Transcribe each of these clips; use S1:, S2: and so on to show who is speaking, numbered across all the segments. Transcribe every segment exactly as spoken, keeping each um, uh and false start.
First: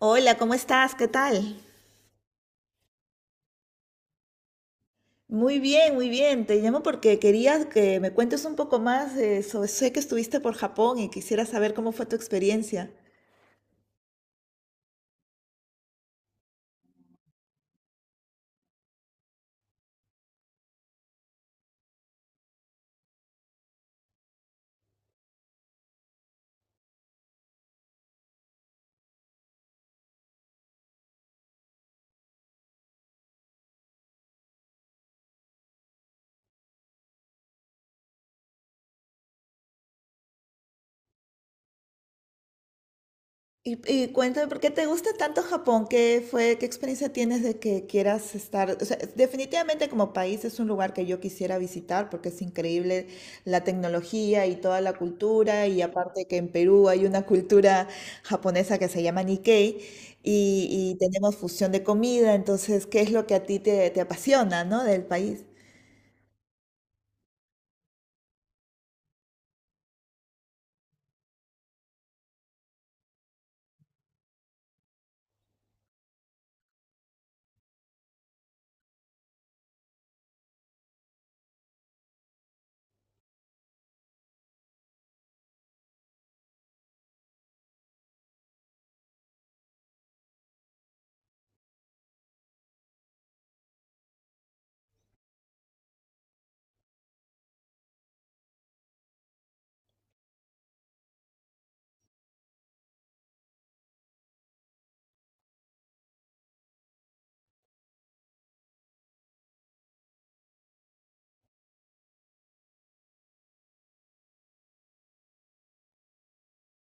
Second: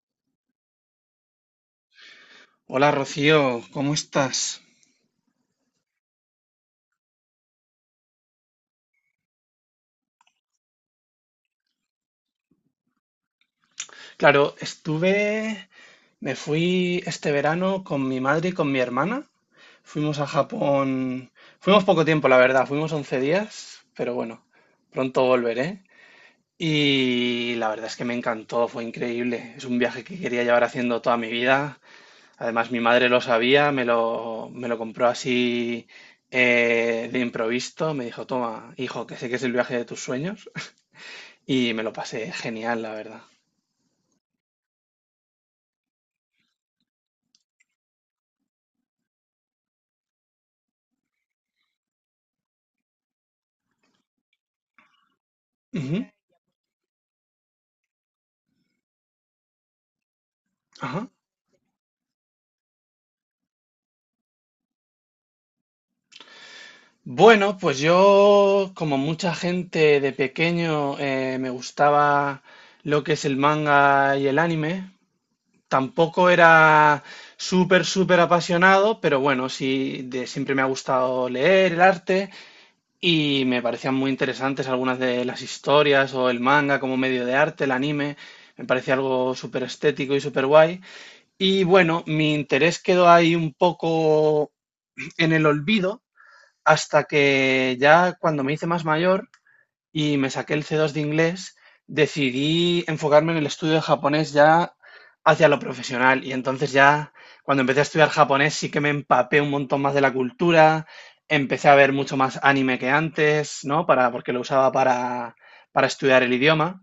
S1: Hola, ¿cómo estás? ¿Qué tal?
S2: Hola Rocío, ¿cómo estás?
S1: Muy bien, muy bien. Te llamo porque quería que me cuentes un poco más de eso. Sé que estuviste por Japón y quisiera saber cómo fue tu experiencia.
S2: Claro, estuve, me fui este verano con mi madre y con mi hermana. Fuimos a Japón, fuimos poco tiempo, la verdad, fuimos once días, pero bueno, pronto volveré. Y la verdad es que me encantó, fue increíble. Es un viaje que quería llevar haciendo toda mi vida. Además, mi madre lo sabía, me lo, me lo compró así eh, de improviso. Me dijo, toma, hijo, que sé que es el viaje de tus sueños. Y me lo pasé genial, la verdad.
S1: Y, y cuéntame, ¿por qué te gusta tanto Japón? ¿Qué fue, qué experiencia tienes de que quieras estar? O sea, definitivamente como país es un lugar que yo quisiera visitar porque es increíble la tecnología y toda la cultura, y
S2: Ujú,
S1: aparte que en Perú hay una cultura japonesa que se llama Nikkei, y, y
S2: ajá.
S1: tenemos fusión de comida. Entonces, ¿qué es lo que a ti te, te apasiona, ¿no? del país?
S2: Bueno, pues yo, como mucha gente de pequeño, eh, me gustaba lo que es el manga y el anime. Tampoco era súper, súper apasionado, pero bueno, sí, de, siempre me ha gustado leer el arte y me parecían muy interesantes algunas de las historias o el manga como medio de arte, el anime. Me parece algo súper estético y súper guay. Y bueno, mi interés quedó ahí un poco en el olvido hasta que ya cuando me hice más mayor y me saqué el C dos de inglés, decidí enfocarme en el estudio de japonés ya hacia lo profesional. Y entonces ya cuando empecé a estudiar japonés sí que me empapé un montón más de la cultura, empecé a ver mucho más anime que antes, ¿no? Para, porque lo usaba para, para estudiar el idioma.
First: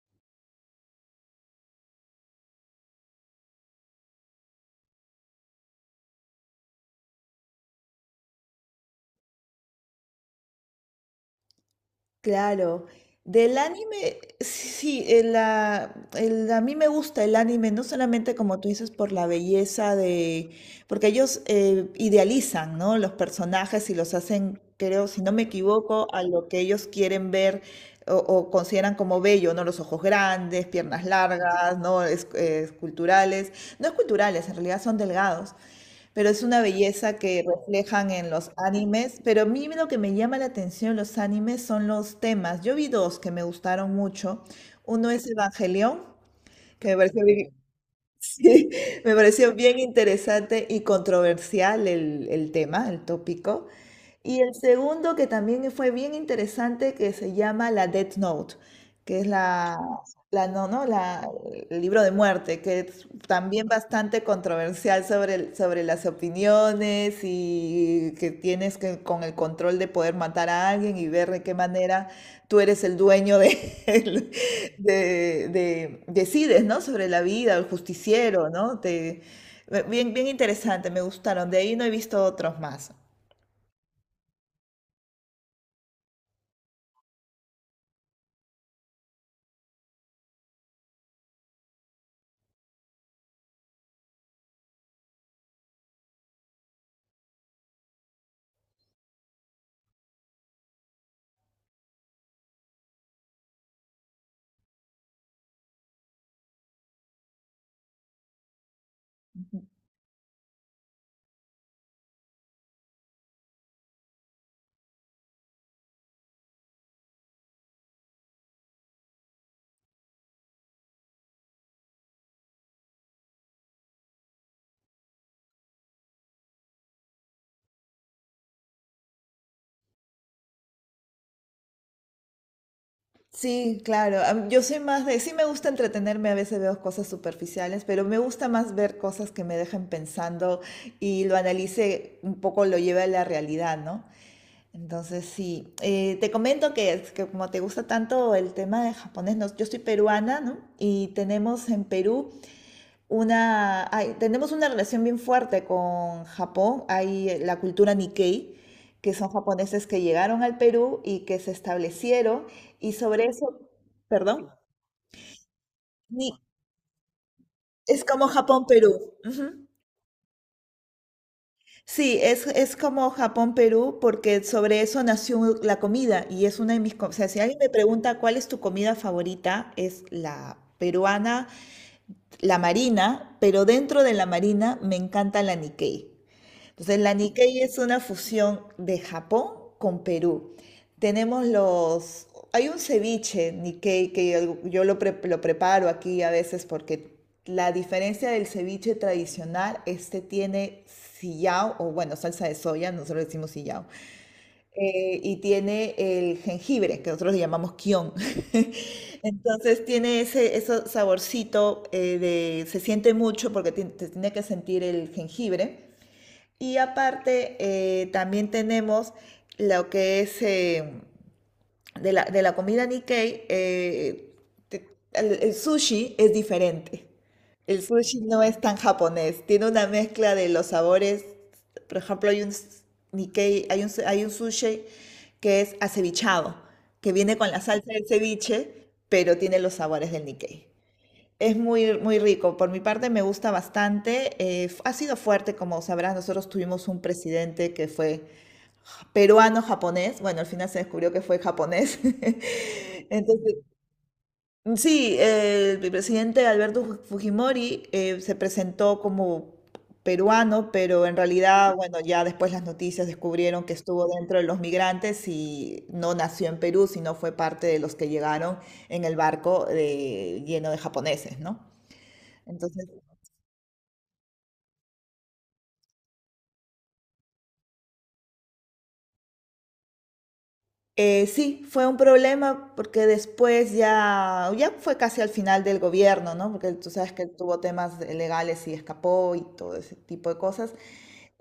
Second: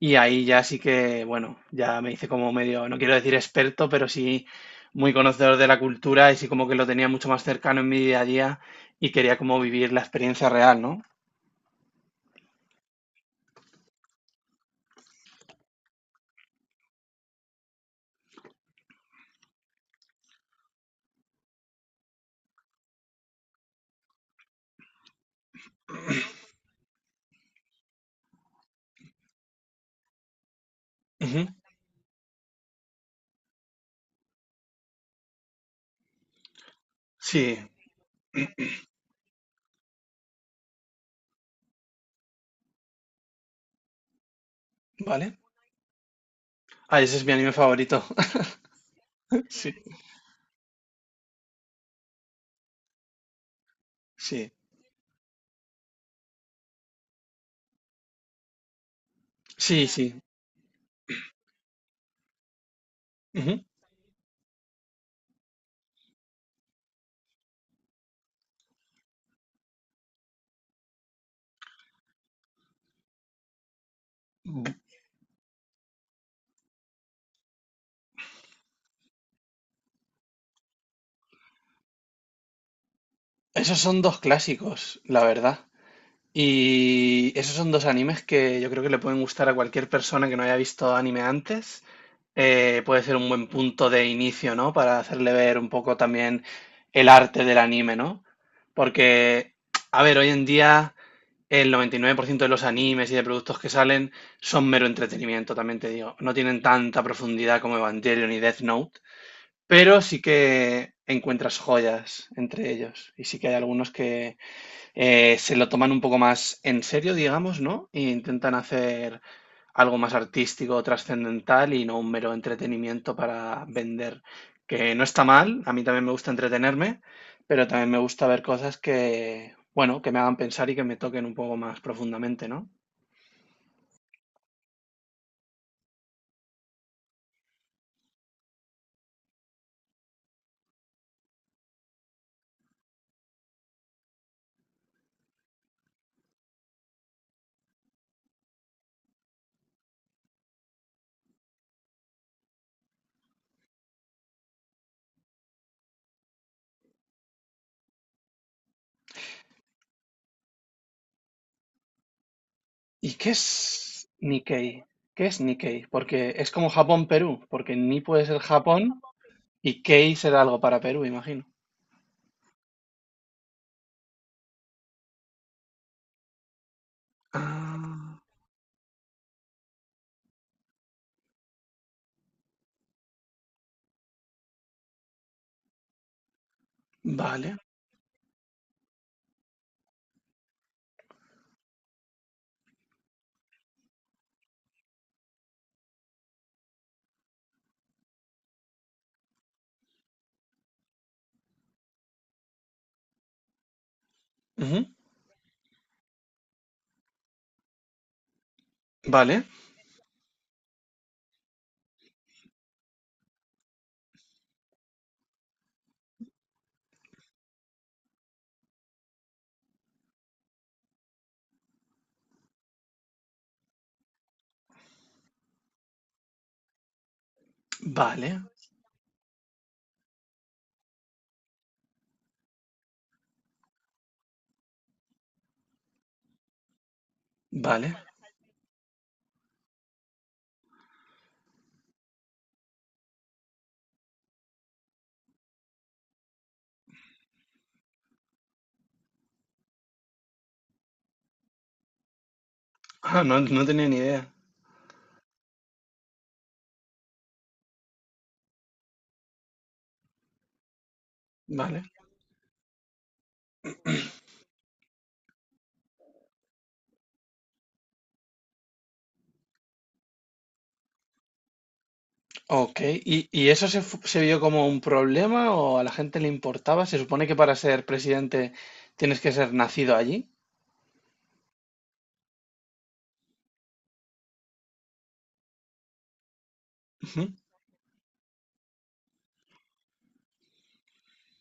S2: Y ahí ya sí que, bueno, ya me hice como medio, no quiero decir experto, pero sí muy conocedor de la cultura y sí como que lo tenía mucho más cercano en mi día a día y quería como vivir la experiencia real, ¿no?
S1: Claro. Del anime, sí, sí, el, ah, el- a mí me gusta el anime, no solamente como tú dices, por la belleza de, porque ellos eh, idealizan, ¿no? Los personajes, y los hacen, creo, si no me equivoco, a lo que ellos quieren ver o, o consideran como bello, ¿no? Los ojos grandes, piernas
S2: Ujú,
S1: largas, ¿no? Es- eh, esculturales, no esculturales, en realidad son delgados. Pero es una belleza que
S2: sí,
S1: reflejan en los animes. Pero a mí lo que me llama la atención en los animes son los temas. Yo vi dos que me gustaron mucho. Uno es
S2: vale.
S1: Evangelion, que me
S2: Ah, ese es
S1: pareció
S2: mi anime
S1: bien,
S2: favorito.
S1: sí, me pareció
S2: Sí,
S1: bien interesante y controversial el, el tema, el tópico. Y
S2: sí,
S1: el segundo que también fue bien interesante, que se llama la Death Note, que es la,
S2: sí, sí.
S1: la no, no, la el libro de muerte, que es
S2: Ujú.
S1: también bastante controversial sobre, el- sobre las opiniones, y que tienes que con el control de poder matar a alguien y ver de qué manera tú eres el dueño de,
S2: Bu-
S1: de, de- decides, ¿no? Sobre la vida, el justiciero, ¿no? Te, bien, bien interesante, me gustaron. De ahí no he visto otros más.
S2: Esos son dos clásicos, la verdad. Y esos son dos animes que yo creo que le pueden gustar a cualquier persona que no haya visto anime antes. Eh, puede ser un buen punto de inicio, ¿no? Para hacerle ver un poco también el arte del anime, ¿no? Porque, a ver, hoy en día el noventa y nueve por ciento de los animes y de productos que salen son mero entretenimiento, también te digo. No tienen tanta profundidad como Evangelion y Death Note, pero sí que encuentras joyas entre ellos. Y sí que hay algunos que eh, se lo toman un poco más en serio, digamos, ¿no? E intentan hacer algo más artístico, trascendental y no un mero entretenimiento para vender, que no está mal, a mí también me gusta entretenerme, pero también me gusta ver cosas que, bueno, que me hagan pensar y que me toquen un poco más profundamente, ¿no?
S1: Sí, claro. am- Yo soy más de, sí me gusta entretenerme, a veces veo cosas superficiales, pero me gusta más ver cosas que me dejen pensando y lo analice un poco, lo lleve a la realidad, ¿no? Entonces, sí. Eh, te comento que, es que como te gusta tanto el tema de japonés, nos- yo soy peruana, ¿no? Y tenemos en Perú una, hay- tenemos una relación bien fuerte con Japón. Hay eh, la cultura Nikkei, que son japoneses que llegaron al Perú y que se establecieron. Y
S2: ¿Y
S1: sobre
S2: qué
S1: eso,
S2: es
S1: perdón,
S2: Nikkei? ¿Qué es Nikkei? Porque
S1: Ni-
S2: es como Japón-Perú, porque Ni
S1: es
S2: puede
S1: como
S2: ser Japón
S1: Japón-Perú. Ujú.
S2: y Kei será algo para Perú, imagino.
S1: Sí, es, es como Japón-Perú, porque sobre eso nació la comida y es una de mis... co- O sea, si alguien me pregunta
S2: Ah,
S1: cuál es tu comida favorita, es la peruana, la marina, pero dentro de la marina me encanta la Nikkei. Entonces, la
S2: vale.
S1: Nikkei es una fusión de Japón con Perú. Tenemos los... Hay un ceviche Nikkei que yo, yo lo, pre- lo preparo aquí a veces porque la diferencia del ceviche tradicional, este tiene sillao, o bueno, salsa de soya, nosotros decimos sillao,
S2: Ujú,
S1: eh, y tiene el jengibre, que nosotros le llamamos kion.
S2: vale.
S1: Entonces tiene ese, ese saborcito eh, de, se siente mucho porque ti- te tiene que sentir el jengibre. Y aparte, eh, también tenemos lo que es eh, de la, de la comida Nikkei, eh, te- el, el sushi es diferente. El sushi
S2: Vale,
S1: no es tan japonés, tiene una mezcla de los sabores. Por ejemplo, hay un s- Nikkei, hay un, su- hay un sushi que es acevichado, que viene con la salsa
S2: vale.
S1: del ceviche, pero tiene los sabores del Nikkei. Es muy, muy rico. Por mi parte me gusta bastante. Eh, f- ha sido fuerte, como sabrás, nosotros tuvimos un presidente que fue peruano-japonés. Bueno, al final se descubrió que fue japonés.
S2: Ah, no,
S1: Entonces,
S2: no tenía ni idea.
S1: sí, eh, el presidente Alberto Fu- Fujimori eh, se presentó como peruano, pero en realidad,
S2: Vale.
S1: bueno, ya después las noticias descubrieron que estuvo dentro de los migrantes y no nació en Perú, sino fue parte de los que llegaron en el barco de- lleno de japoneses, ¿no?
S2: Ok.
S1: Entonces,
S2: ¿Y, y eso se, fu- se vio como un problema o a la gente le importaba? Se supone que para ser presidente tienes que ser nacido allí.
S1: Eh, sí, fue un problema porque después ya, ya fue casi al final del gobierno, ¿no? Porque tú sabes que
S2: Ujú.
S1: él tuvo temas de- legales y escapó y todo ese tipo de cosas.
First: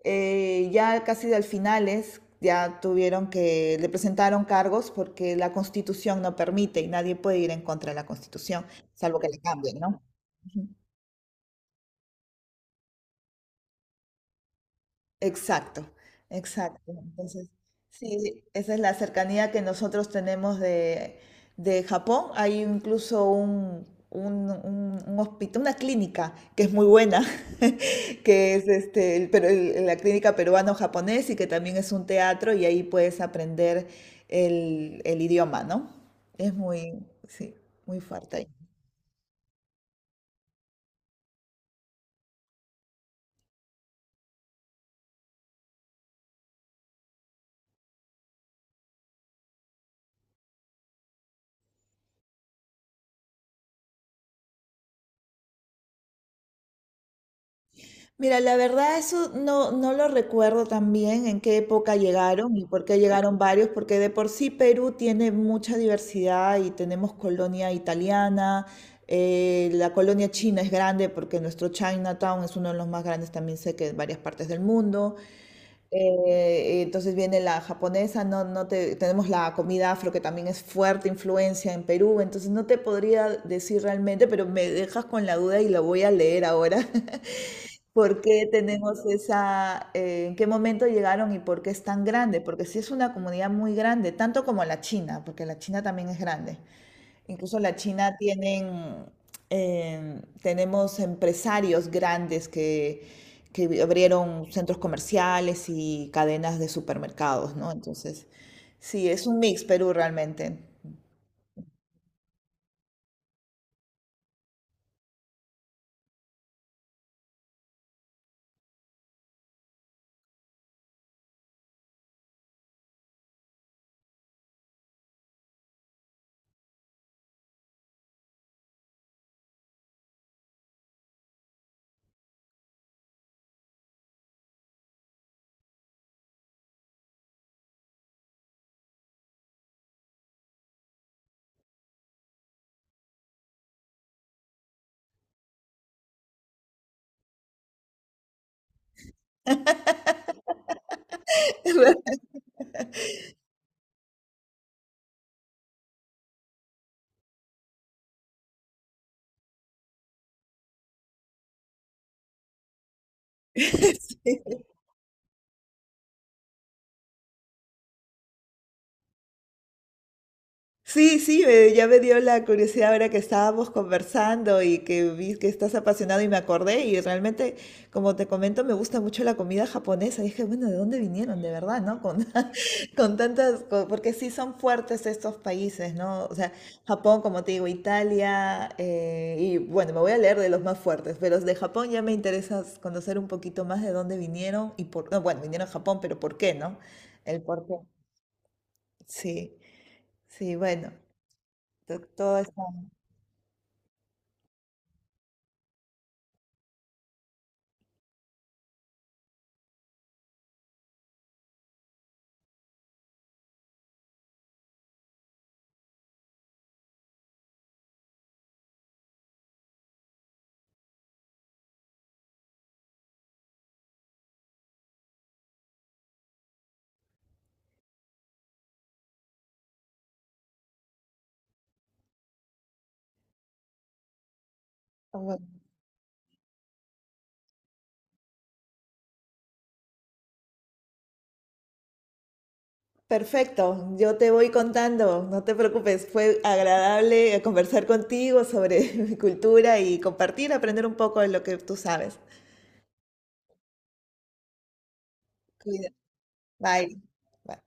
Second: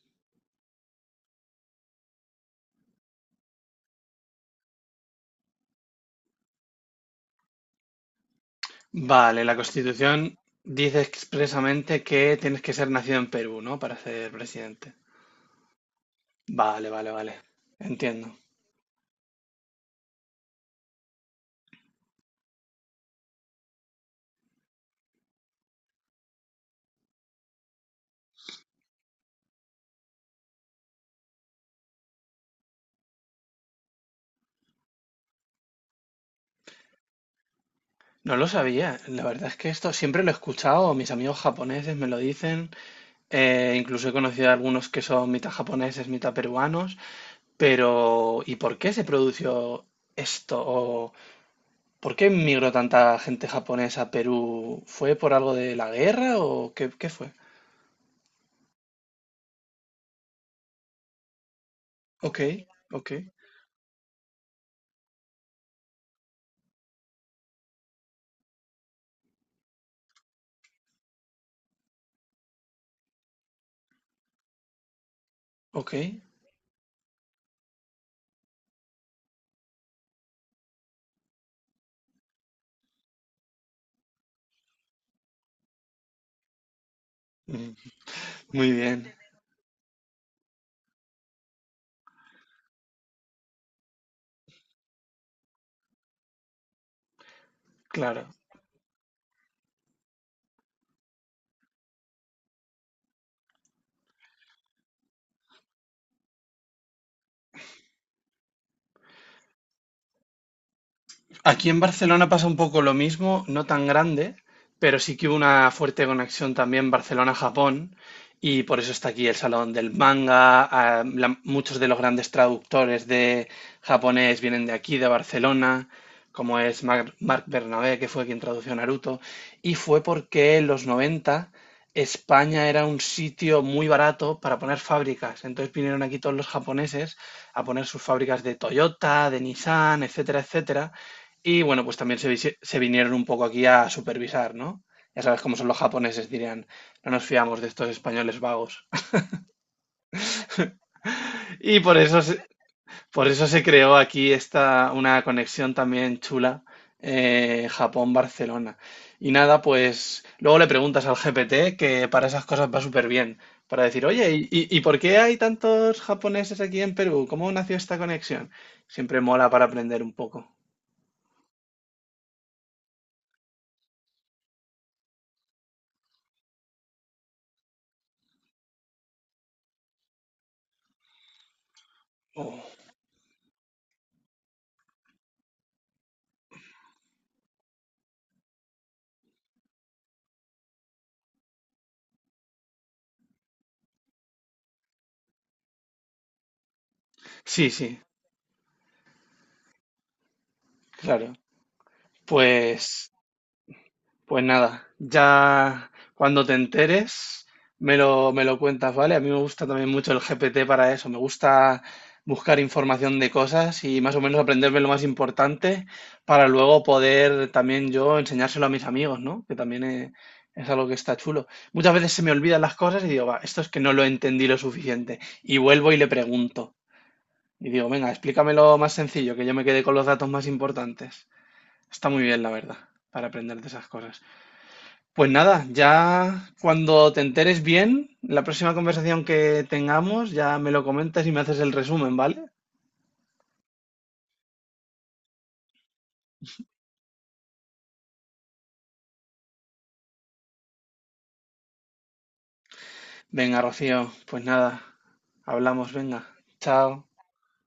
S1: Eh, ya casi al finales ya tuvieron que, le presentaron cargos porque la Constitución no permite y nadie puede ir en contra de la Constitución, salvo que la
S2: Vale, la
S1: cambien, ¿no?
S2: Constitución dice expresamente que tienes que ser nacido en Perú, ¿no? Para ser presidente.
S1: Exacto,
S2: Vale,
S1: exacto.
S2: vale, vale.
S1: Entonces,
S2: Entiendo.
S1: sí, esa es la cercanía que nosotros tenemos de, de Japón. Hay incluso un, un, un- un hospital, una clínica que es muy buena, que es este, el peru- el- la clínica peruano-japonés, y que también es un teatro, y ahí puedes aprender el, el idioma, ¿no? Es muy, sí, muy
S2: No
S1: fuerte.
S2: lo sabía. La verdad es que esto siempre lo he escuchado. Mis amigos japoneses me lo dicen. Eh, incluso he conocido a algunos que son mitad japoneses, mitad peruanos. Pero, ¿y por qué se produjo esto? ¿O por qué migró tanta gente japonesa a Perú? ¿Fue por algo de la guerra o qué, qué fue?
S1: Mira, la verdad eso no, no lo recuerdo tan bien, en qué época
S2: Ok,
S1: llegaron y por qué
S2: ok,
S1: llegaron varios, porque de por sí Perú tiene mucha diversidad y tenemos colonia italiana, eh, la colonia china es grande porque nuestro Chinatown es uno de los más grandes, también sé que en varias partes del mundo.
S2: ok.
S1: Eh, entonces viene la japonesa, no, no te, tenemos la comida afro que también es fuerte influencia en Perú, entonces no te podría decir realmente, pero me dejas con la duda y la voy a leer ahora.
S2: Mm,
S1: ¿Por qué
S2: muy
S1: tenemos
S2: bien,
S1: esa, eh, en qué momento llegaron y por qué es tan grande? Porque sí es una comunidad muy grande, tanto como la China, porque la China también es grande. Incluso la China
S2: claro.
S1: tienen, em, tenemos empresarios grandes que, que abrieron centros comerciales y cadenas de supermercados, ¿no? Entonces, sí, es un mix Perú realmente.
S2: Aquí en Barcelona pasa un poco lo mismo, no tan grande, pero sí que hubo una fuerte conexión también Barcelona-Japón y por eso está aquí el Salón del Manga. Ah, la- muchos de los grandes traductores de japonés vienen de aquí, de Barcelona, como es Mar- Marc Bernabé, que fue quien tradujo Naruto. Y fue porque en los noventa España era un sitio muy barato para poner fábricas. Entonces vinieron aquí todos los japoneses a poner sus fábricas de Toyota, de Nissan, etcétera, etcétera. Y bueno, pues también se, visi- se vinieron un poco aquí a supervisar, ¿no? Ya sabes cómo son los japoneses, dirían, no nos fiamos de estos españoles vagos. Y por eso, se- por eso se creó aquí esta, una conexión también chula, eh, Japón-Barcelona. Y nada, pues luego le preguntas al G P T que para esas cosas va súper bien, para decir, oye, ¿y,
S1: Sí.
S2: y- y por qué hay tantos japoneses aquí en Perú? ¿Cómo nació esta conexión? Siempre mola para aprender un poco.
S1: Sí, sí, me- ya me dio la curiosidad ahora que estábamos conversando y que vi que estás apasionado y me acordé, y realmente, como te comento, me gusta mucho la comida japonesa. Y dije, bueno, ¿de dónde vinieron? De verdad, ¿no? Con, con tantas, co- porque sí son fuertes estos países, ¿no? O sea, Japón, como te digo, Italia, eh, y bueno, me voy a leer de los más fuertes, pero de Japón ya me interesa conocer un poquito más de dónde vinieron y por, no, bueno, vinieron a Japón, pero ¿por qué, no? El por
S2: Sí,
S1: qué.
S2: sí,
S1: Sí, sí, bueno
S2: claro.
S1: to- todo.
S2: Pues... Pues nada, ya cuando te enteres me lo, me lo cuentas, ¿vale? A mí me gusta también mucho el G P T para eso, me gusta buscar información de cosas y más o menos aprenderme lo más importante para luego poder también yo enseñárselo a mis amigos, ¿no? Que también eh, es algo que está chulo. Muchas veces se me olvidan las cosas y digo, va, esto es que no lo entendí lo suficiente. Y vuelvo y le pregunto. Y digo, venga, explícamelo más sencillo, que yo me quede con los datos más importantes. Está muy bien, la verdad, para aprender de esas cosas. Pues
S1: Bueno.
S2: nada, ya cuando te enteres bien, la próxima conversación que tengamos, ya me lo comentas y me haces el resumen, ¿vale?
S1: Perfecto, yo te voy contando, no te preocupes, fue agradable conversar contigo sobre mi cultura y compartir, aprender un poco de lo que tú sabes.
S2: Venga, Rocío, pues nada,
S1: Cuida.
S2: hablamos, venga,
S1: Bye.
S2: chao.
S1: Bye.